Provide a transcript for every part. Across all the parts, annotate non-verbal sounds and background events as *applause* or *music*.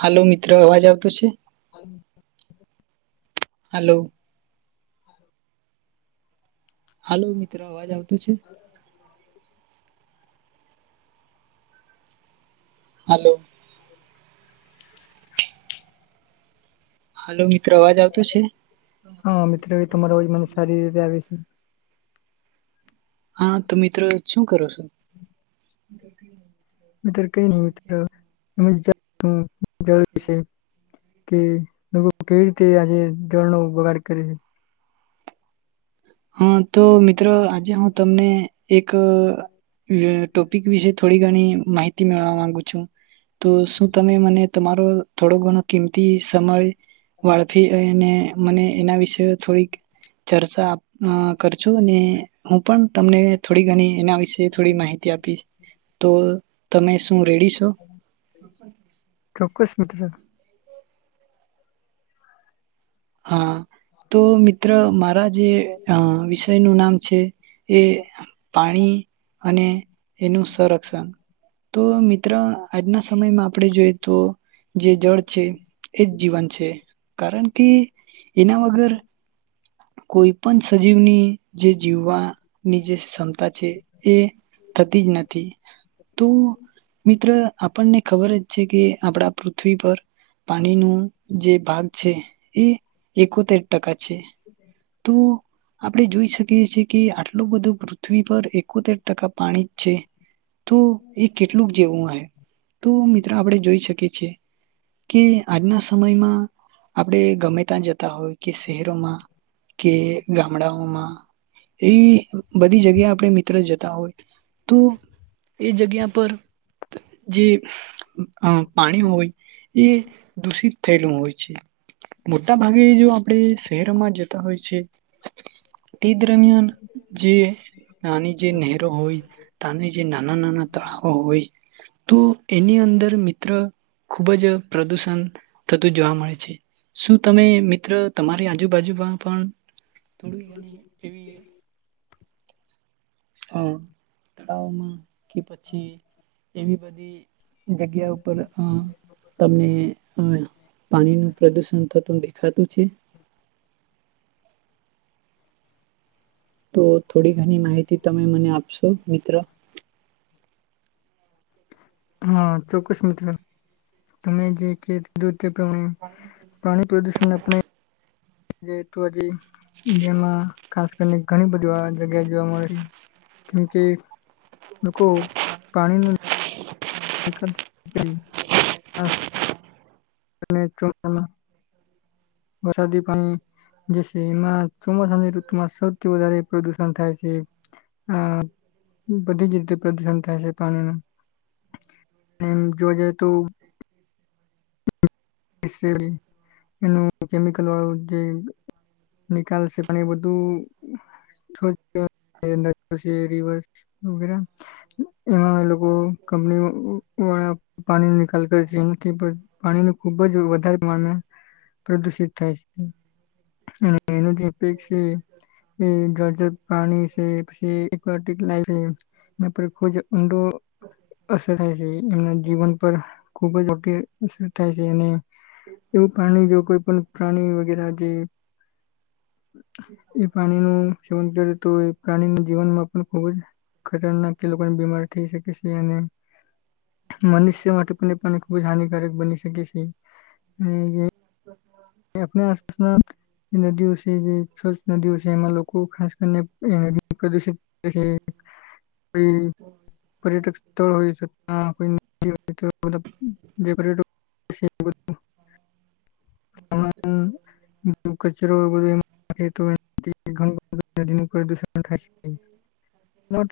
હાલો મિત્રો અવાજ આવતો છે. *inaudible* હાલો હાલો મિત્રો અવાજ આવતો તો છે હલો. *inaudible* હાલો મિત્રો અવાજ આવતો છે. હા મિત્રો એ તમારોજ મને સારી રીતે આવી છે હા તો મિત્રો શું કરો છો? મિત્ર ક ન મિત્ર *inaudible* જરૂરી સે. કે લોકો કેવી રીતે આજે ધરનો બગાડ કરે હા. તો મિત્રો આજ હું તમને એક ટોપિક વિશે થોડી ઘણી માહિતી મેળવા માંગુ છું. તો શું તમે મને તમારો થોડો ઘણો કિંમતી સમય વાળફી અને મને એના વિશે થોડીક ચર્ચા અ કર છું અને હું પણ તમને થોડી ઘણી એના વિશે થોડી માહિતી આપી. તો તમે શું રેડી સો? ચોક્કસ મિત્ર હા તો મિત્ર મારા જે અ *inaudible* નું નામ છે એ પાણી અને એનું સંરક્ષણ તો મિત્ર આજના સમયમાં આપડે જોઈએ તો જે જળ છે એ જ જીવન છે. કારણ કે એના વગર કોઈ પણ સજીવની જે જીવવાની જે ક્ષમતા છે એ થતી જ નથી. તું મિત્ર આપણને ખબર જ છે કે આપડા પૃથ્વી પર પાણીનું જે ભાગ છે એ એકોતેર ટકા છે. તો આપડે જોઈ શકીએ છીએ. કે આટલું બધું પૃથ્વી પર એકોતેર ટકા પાણી જ છે. તો એ કેટલુંક જેવું હોય તો મિત્રો આપણે જોઈ શકીએ છીએ કે આજના સમયમાં આપણે ગમે ત્યા જતા હોય કે શહેરોમાં કે ગામડાઓમાં એવી બધી જગ્યા આપણે મિત્ર જતા હોય તો એ જગ્યા પર જે અ પાણી હોય એ દૂષિત થયેલું હોય છે, મોટા ભાગે જો આપણે શહેરમાં જ હોય છે. તે દરમિયાન જે નાની જે નહેરો હોય તાની જે નાના નાના તળાવો હોય તો એની અંદર મિત્ર ખુબ જ પ્રદુષણ થતું જોવા મળે છે. શું તમે મિત્ર તમારી આજુબાજુમાં પણ થોડી ઘણી *inaudible* હા તળાવમાં કે પછી એવી બધી જગ્યા ઉપર અ તમને અ પાણી નું પ્રદુષણ થતું દે ખાતું છે? તો થોડી ઘણી માહિતી તમે મને આપશો મિત્ર. હા ચોક્કસ મિત્ર તમે જે *unintelligible* દૂધ તે પણ પાણી પ્રદૂષણ આપણે *unintelligible* ઈન્ડિયામાં ખાસ કરીને ઘણી બધી જગ્યાએ જોવા મળે છે કેમકે લોકો પાણીનું *inaudible* અને ચો પ વરસાદી પાણી જે છે એમાં ચોમાસાની ઋતુમાં સૌથી વધારે પ્રદુષણ થાય છે. હ, બધી જ રીતે પ્રદુષણ થાય છે પાણીનું. એમ જઈએ તો એ *unintelligible* શેરિંગ એનું કેમિકલ *inaudible* જે નિકાલ છે પણ એ બધું *unintelligible* એમાં એ લોકો કંપની વાળા પાણી નિકાલ કર છે, જેમ કે બ પાણીનું ખુબ જ વધારે પ્રમાણમાં પ્રદુષિત *inaudible* એ જે છે એ જજર પાણી છે *unintelligible* એના પર ખુબ ઊડો અસર થાય છે એના જીવન પર ખૂબ જ ઓકે *unintelligible* થાય છે અને એવું પ્રાણી જો કોઈ પણ પ્રાણી વગેરે જે એ પાણીનું સેવન કરે તો એ પ્રાણી જીવનમાં પણ ખુબ જ ખતરનાક એ લોકોને બીમાર થઈ શકે છે અને મનુષ્ય માટે પણ એ પણ ખૂબ જ હાનિ થઈ શકે છે અને એ આપણી આસપાસના નદીઓ છે જે સ્વચ્છ નદીઓ છે એમાં લોકો ખાસ કરીને નદી પ્રદુષિત કરે છે. કોઈ પર્યટક સ્થળ હોય *unintelligible* *inaudible* *inaudible* એમા પણ કચરો અને *unintelligible* *unintelligible* પ્રદૂષણ ન ખાસ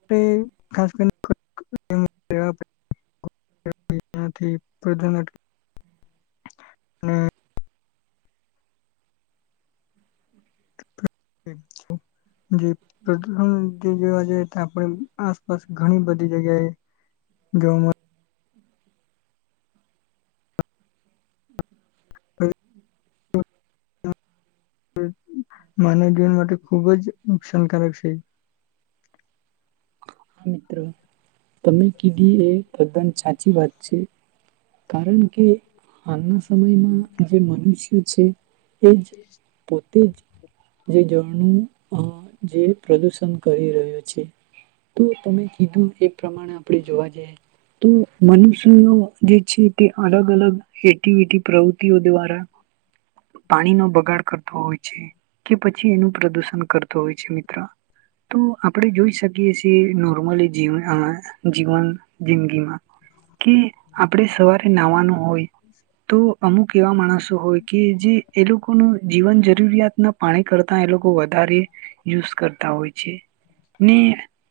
*inaudible* ખાસ કરીને *unintelligible* અને *inaudible* જે પ્રદૂષણ કે જોવા જઈએ તો આપણ આસપાસ ઘણી બધી જગ્યાએ જોવા મળે. *inaudible* મળે *inaudible* માનવ જીવન માટે ખૂબ જ નુકસાનકારક છે. હા મિત્રો તમે કીધી એ તદ્દન સાચી વાત છે, કારણ કે હાલના સમયમાં જે મનુષ્યો છે. એજ પો તે જે જળનું અ જે પ્રદુષણ કરી રહ્યો છે. તો તમે કીધું એ પ્રમાણે આપણે જોવા જઈ તો મનુષ્યો જે છે તે અલગ અલગ એક્ટિવિટી પ્રવૃત્તિઓ દ્વારા પાણીનો બગાડ કરતો હોય છે કે પછી એનું પ્રદુષણ કરતો હોય છે મિત્ર તો આપણે જોઈ શકીએ નોર્મલી જીવન જિંદગીમાં કે આપણે સવારે નાવાનું હોય તો અમુક એવા માણસો હોય કે જે એ લોકોનું જીવન જરૂરિયાતના પાણી કરતા એ લોકો વધારે યુઝ કરતા હોય છે ને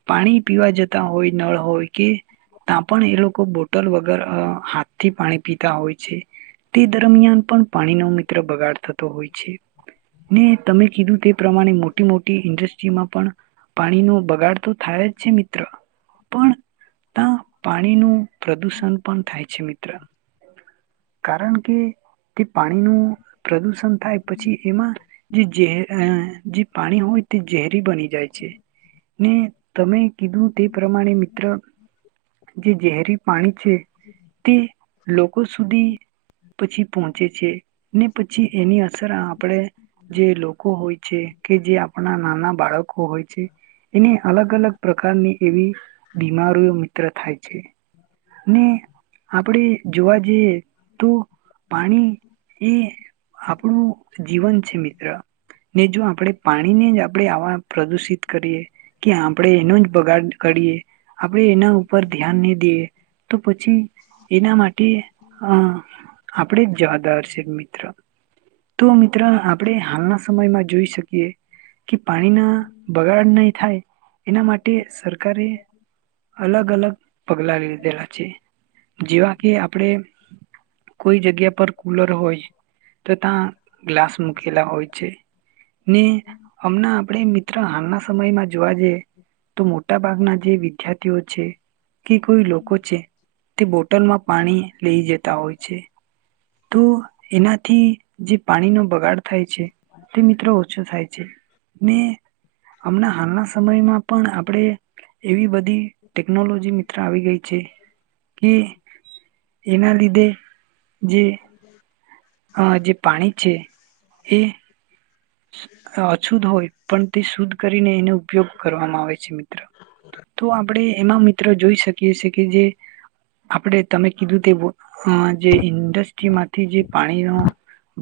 પાણી પીવા જતા હોય નળ હોય કે ત્યાં પણ એ લોકો બોટ પણ વગર હાથ થી પાણી પિતા હોય છે. તે દરમિયાન પણ પાણી ન મિત્ર બગાડ થતો હોય. ને તમે કીધું તે પ્રમાણે મોટી મોટી ઇન્ડસ્ટ્રી માં પણ પાણી ન બગાડ તો થાય જ છે મિત્ર પણ ત્યાં પાણીનું પ્રદુષણ પણ થાય છે મિત્ર કારણ કે તે પાણીનું પ્રદુષણ થાય પછી એમાં જે જે જે પાણી હોય તે ઝેરી બની જાય છે ને તમે કીધું તે પ્રમાણેિત જે ઝરી પાણી જ તે લોકો સુધી પછી પહોંચે છે. ને પછી એની અસર આપડે જે લોકો હોય છે કે જે આપણા નાના બાળક હોય છે એને અલગ અલગ પ્રકારની એવી બીમારીઓ મિત્ર થાય છે. ને આપણે જોવા જઈએ તો પાણી એ આપણું જીવન છે મિત્ર ને જો આપણે પાણીને જ આપણે આવા પ્રદુષિત કરીએ કે આપણેે એનો જ બગાડ કરીએ આપણે એના ઉપર ધ્યાન નહી દઈએ તો પછી એના માટે અ આપણે જ જવાદાર છે મિત્ર તો મિત્ર આપણે હાલના સમયમાં જોઈ શકીએ કે પાણીના બગાડ નહીં થાય એના માટે સરકારે અલગ અલગ પગલારી જેવા કે આપણે કોઈ જગ્યા પર કુલર હોય તો ત્યાં ગ્લાસ મૂકેલા હોય છે ને હમણા આપણે મિત્ર હાલના સમયમાં જોવા જઈએ તો મોટ ભાગ ના જે વિદ્યાર્થીઓ છે કે કોઈક તે બોટલ માં પાણી લઈ જતા હોય છે... તો એનાથી જે પાણીનો બગાડ થાય છે તે મિત્રો ઓછો થાય છે ને હમણા હાલના સમયમાં પણ આપણે એવી બધી ટેકનોલોજી મિત્ર આવી ગઈ છે... કે *unintelligible* એના લીધે હમ હા જે પાણી છે એ અશુદ્ધ હોય પણ તે શુદ્ધ કરીને એનો ઉપયોગ કરવામાં આવે છે મિત્ર તો આપણે એમાં મિત્ર જોઈ શકીએ છે કે જે આપણે તમે કીધું તે જે ઇન્ડસ્ટ્રીમાંથી જે પાણીનો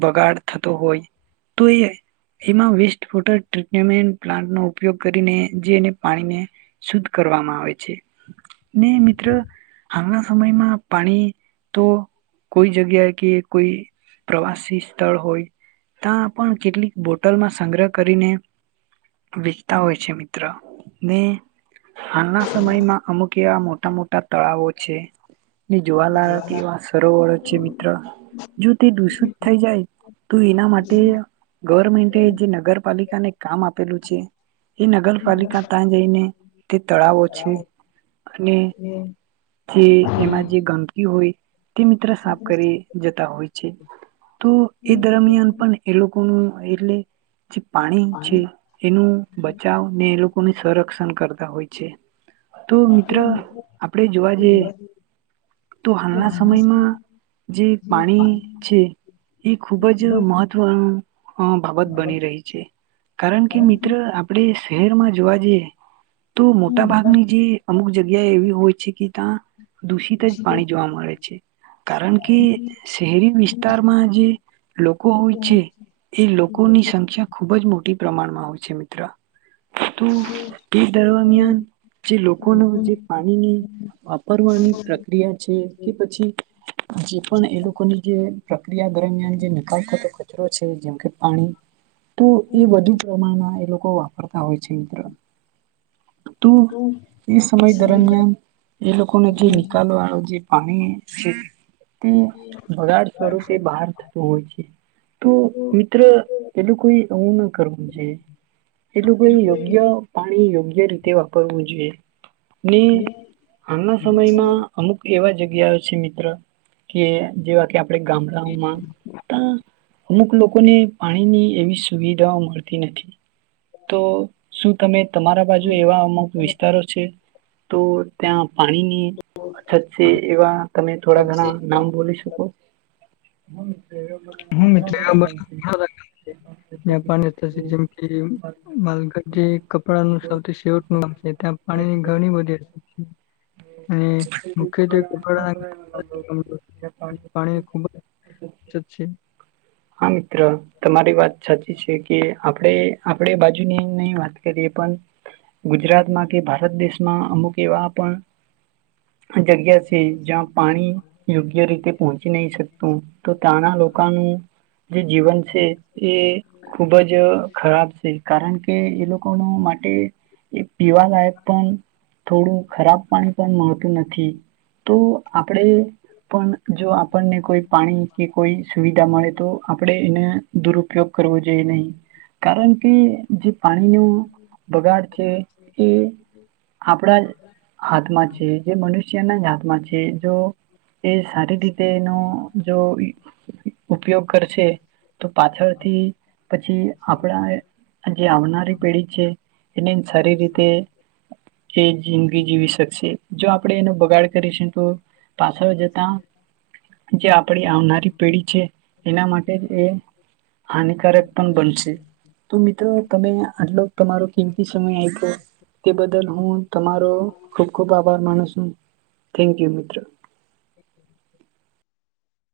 બગાડ થતો હોય તો એ એમાં વેસ્ટ વોટર ટ્રીટમેન્ટ પ્લાન્ટનોો ઉપયોગ કરીને જે એને પાણીને શુદ્ધ કરવામાં આવે છે ને મિત્ર હાલના સમયમાં પાણી તો કોઈ જગ્યા કે કોઈ પ્રવાસી સ્થળ હોય ત્યાં પણ કેટલીક બોટલમાં સંગ્રહ કરીને વેચતા હોય છે મિત્ર ને હાલના સમયમાં અમુક કેયા મોટા મોટા તળાવો છે ને જોવા લ તેવા સરોવરો છે મિત્ર જો તે દૂષિત થઈ જાય તો એના માટે ગવર્મેન્ટ એ જે નગરપલિકા ને કામ આપેલું છે એ નગરપાલિકા ત્યાં જઈને તે તળાવો છે અને તે એમાં જે ગમકી હોય તે મિત્ર સાફ કરી જતા હોય છે તો એ દરમિયાન પણ એ લોકો એરલે *inaudible* જે પાણી છે એનું બચાવ ને એ લોકોને સંરક્ષણ કરતા હોય છે તો મિત્ર આપણે જોવા જઈએ તો હાલના સમયમાં જે પાણી છે એ ખુબ જ મહત્વનું અ બાબત બની રહી છે કારણ કે મિત્ર આપણે શહેરમાં જોવા જઈએ તો મોટા ભાગની જે અમુક જગ્યા એવી હોય છે કે ત્યાં દૂષિત જ પાણી જોવા મળે છે કારણ કે શહેરી વિસ્તારમાં જે લોકો હોય છે એ લોકોની સંખ્યા ખૂબ જ મોટી પ્રમાણમાં હોય છે મિત્ર તો એ દરમિયાન જે લોકોનો જે પાણીની વાપરવાની પ્રક્રિયા છે કે પછી જે પણ એ લોકોની જે પ્રક્રિયા દરમિયાન જે નિકકતો જો છે *inaudible* જેમ કે પાણી તો એ વધુ પ્રમાણમાં એ લોકો વાપરતા હોય છે મિત્ર તો એ સમય દરમિયાન એ લોકોને જે નિકાલ વાળું જે પાણી છે તે બગાડ સ્વરૂપે બહાર થતું હોય છે તો મિત્ર એલું કોઈ એું ના કરવું છે એલું કોઈ યોગ્ય પાણી યોગ્ય રીતે વાપરવું જોઈએ ને હાલના સમયમાં અમુક એવા જગ્યાઓ છે મિત્ર કે જેવા કે આપે ગામડાઓમાં ત અમુક લોકોને પાણીની એવી સુવિધાઓ મળતી નથી. તો શું તમે તમારા બાજુ એવા અમુક વિસ્તારો છે. તો ત્યાં પાણીની અછત છે, એવા તમે થોડા ઘણા નામ બોલી શકો? હ *unintelligible* હ મિત્રો બસ જ્યા પાણીશે જેમ કે માલગઢ જે કપડાનું સૌથી શેવટનું ગામ છે ત્યાં પાણીની ઘણી બધી હશે. હમ *unintelligible* છે કપડા જ્યાં પાણી ખુબ પાણી ખૂબ જ અછત છે. હા મિત્ર તમારી વાત સાચી છે કે આપણે આપણે બાજુની નહી વાત કરીએ પણ ગુજરાતમાં કે ભારત દેશમાં અમુક એવા પણ જગ્યા છે જ્યાં પાણી યોગ્ય રીતે પહોંચી નહીં શકતું, તો ત્યાંના લોકોનું જે જીવન છે એ ખુબ જ ખરાબ છે કારણ કે એ લોકો માટે હ પીવાલાાયક પણ થોડું ખરાબ પાણી પણ મળતું નથી તો આપણેે પણ જો આપણને કોઈ પાણી કે કોઈ સુવિધા મળે તો આપડે એને દુરુપયોગ કરવો જોઈએ નહી કારણ કે જે પાણીનો બગાડ છે એ આપણા હાથમાં છે જે મનુષ્યના જ હાથમાં છે જો એ સારી રીતે એનો જો ઉપયોગ કરશે તો પાછળથી પછી આપણા જે આવનારી પેઢી છે એની સારી રીતે એ જિંદગી જીવી શકશે જો આપ આપણે એનો બગાડ કરીશ તો પાછળ જતા જે આપડી આવનારી પેઢી છે એના માટે એ હાનિકારક પણ બનશે તો મિત્રો તમે આટલો તમારો કેમતી સમય આપ્યો તે બદલ હું તમારો ખુબ ખુબ આભાર માનું છું થેન્ક યુ મિત્ર *inaudible*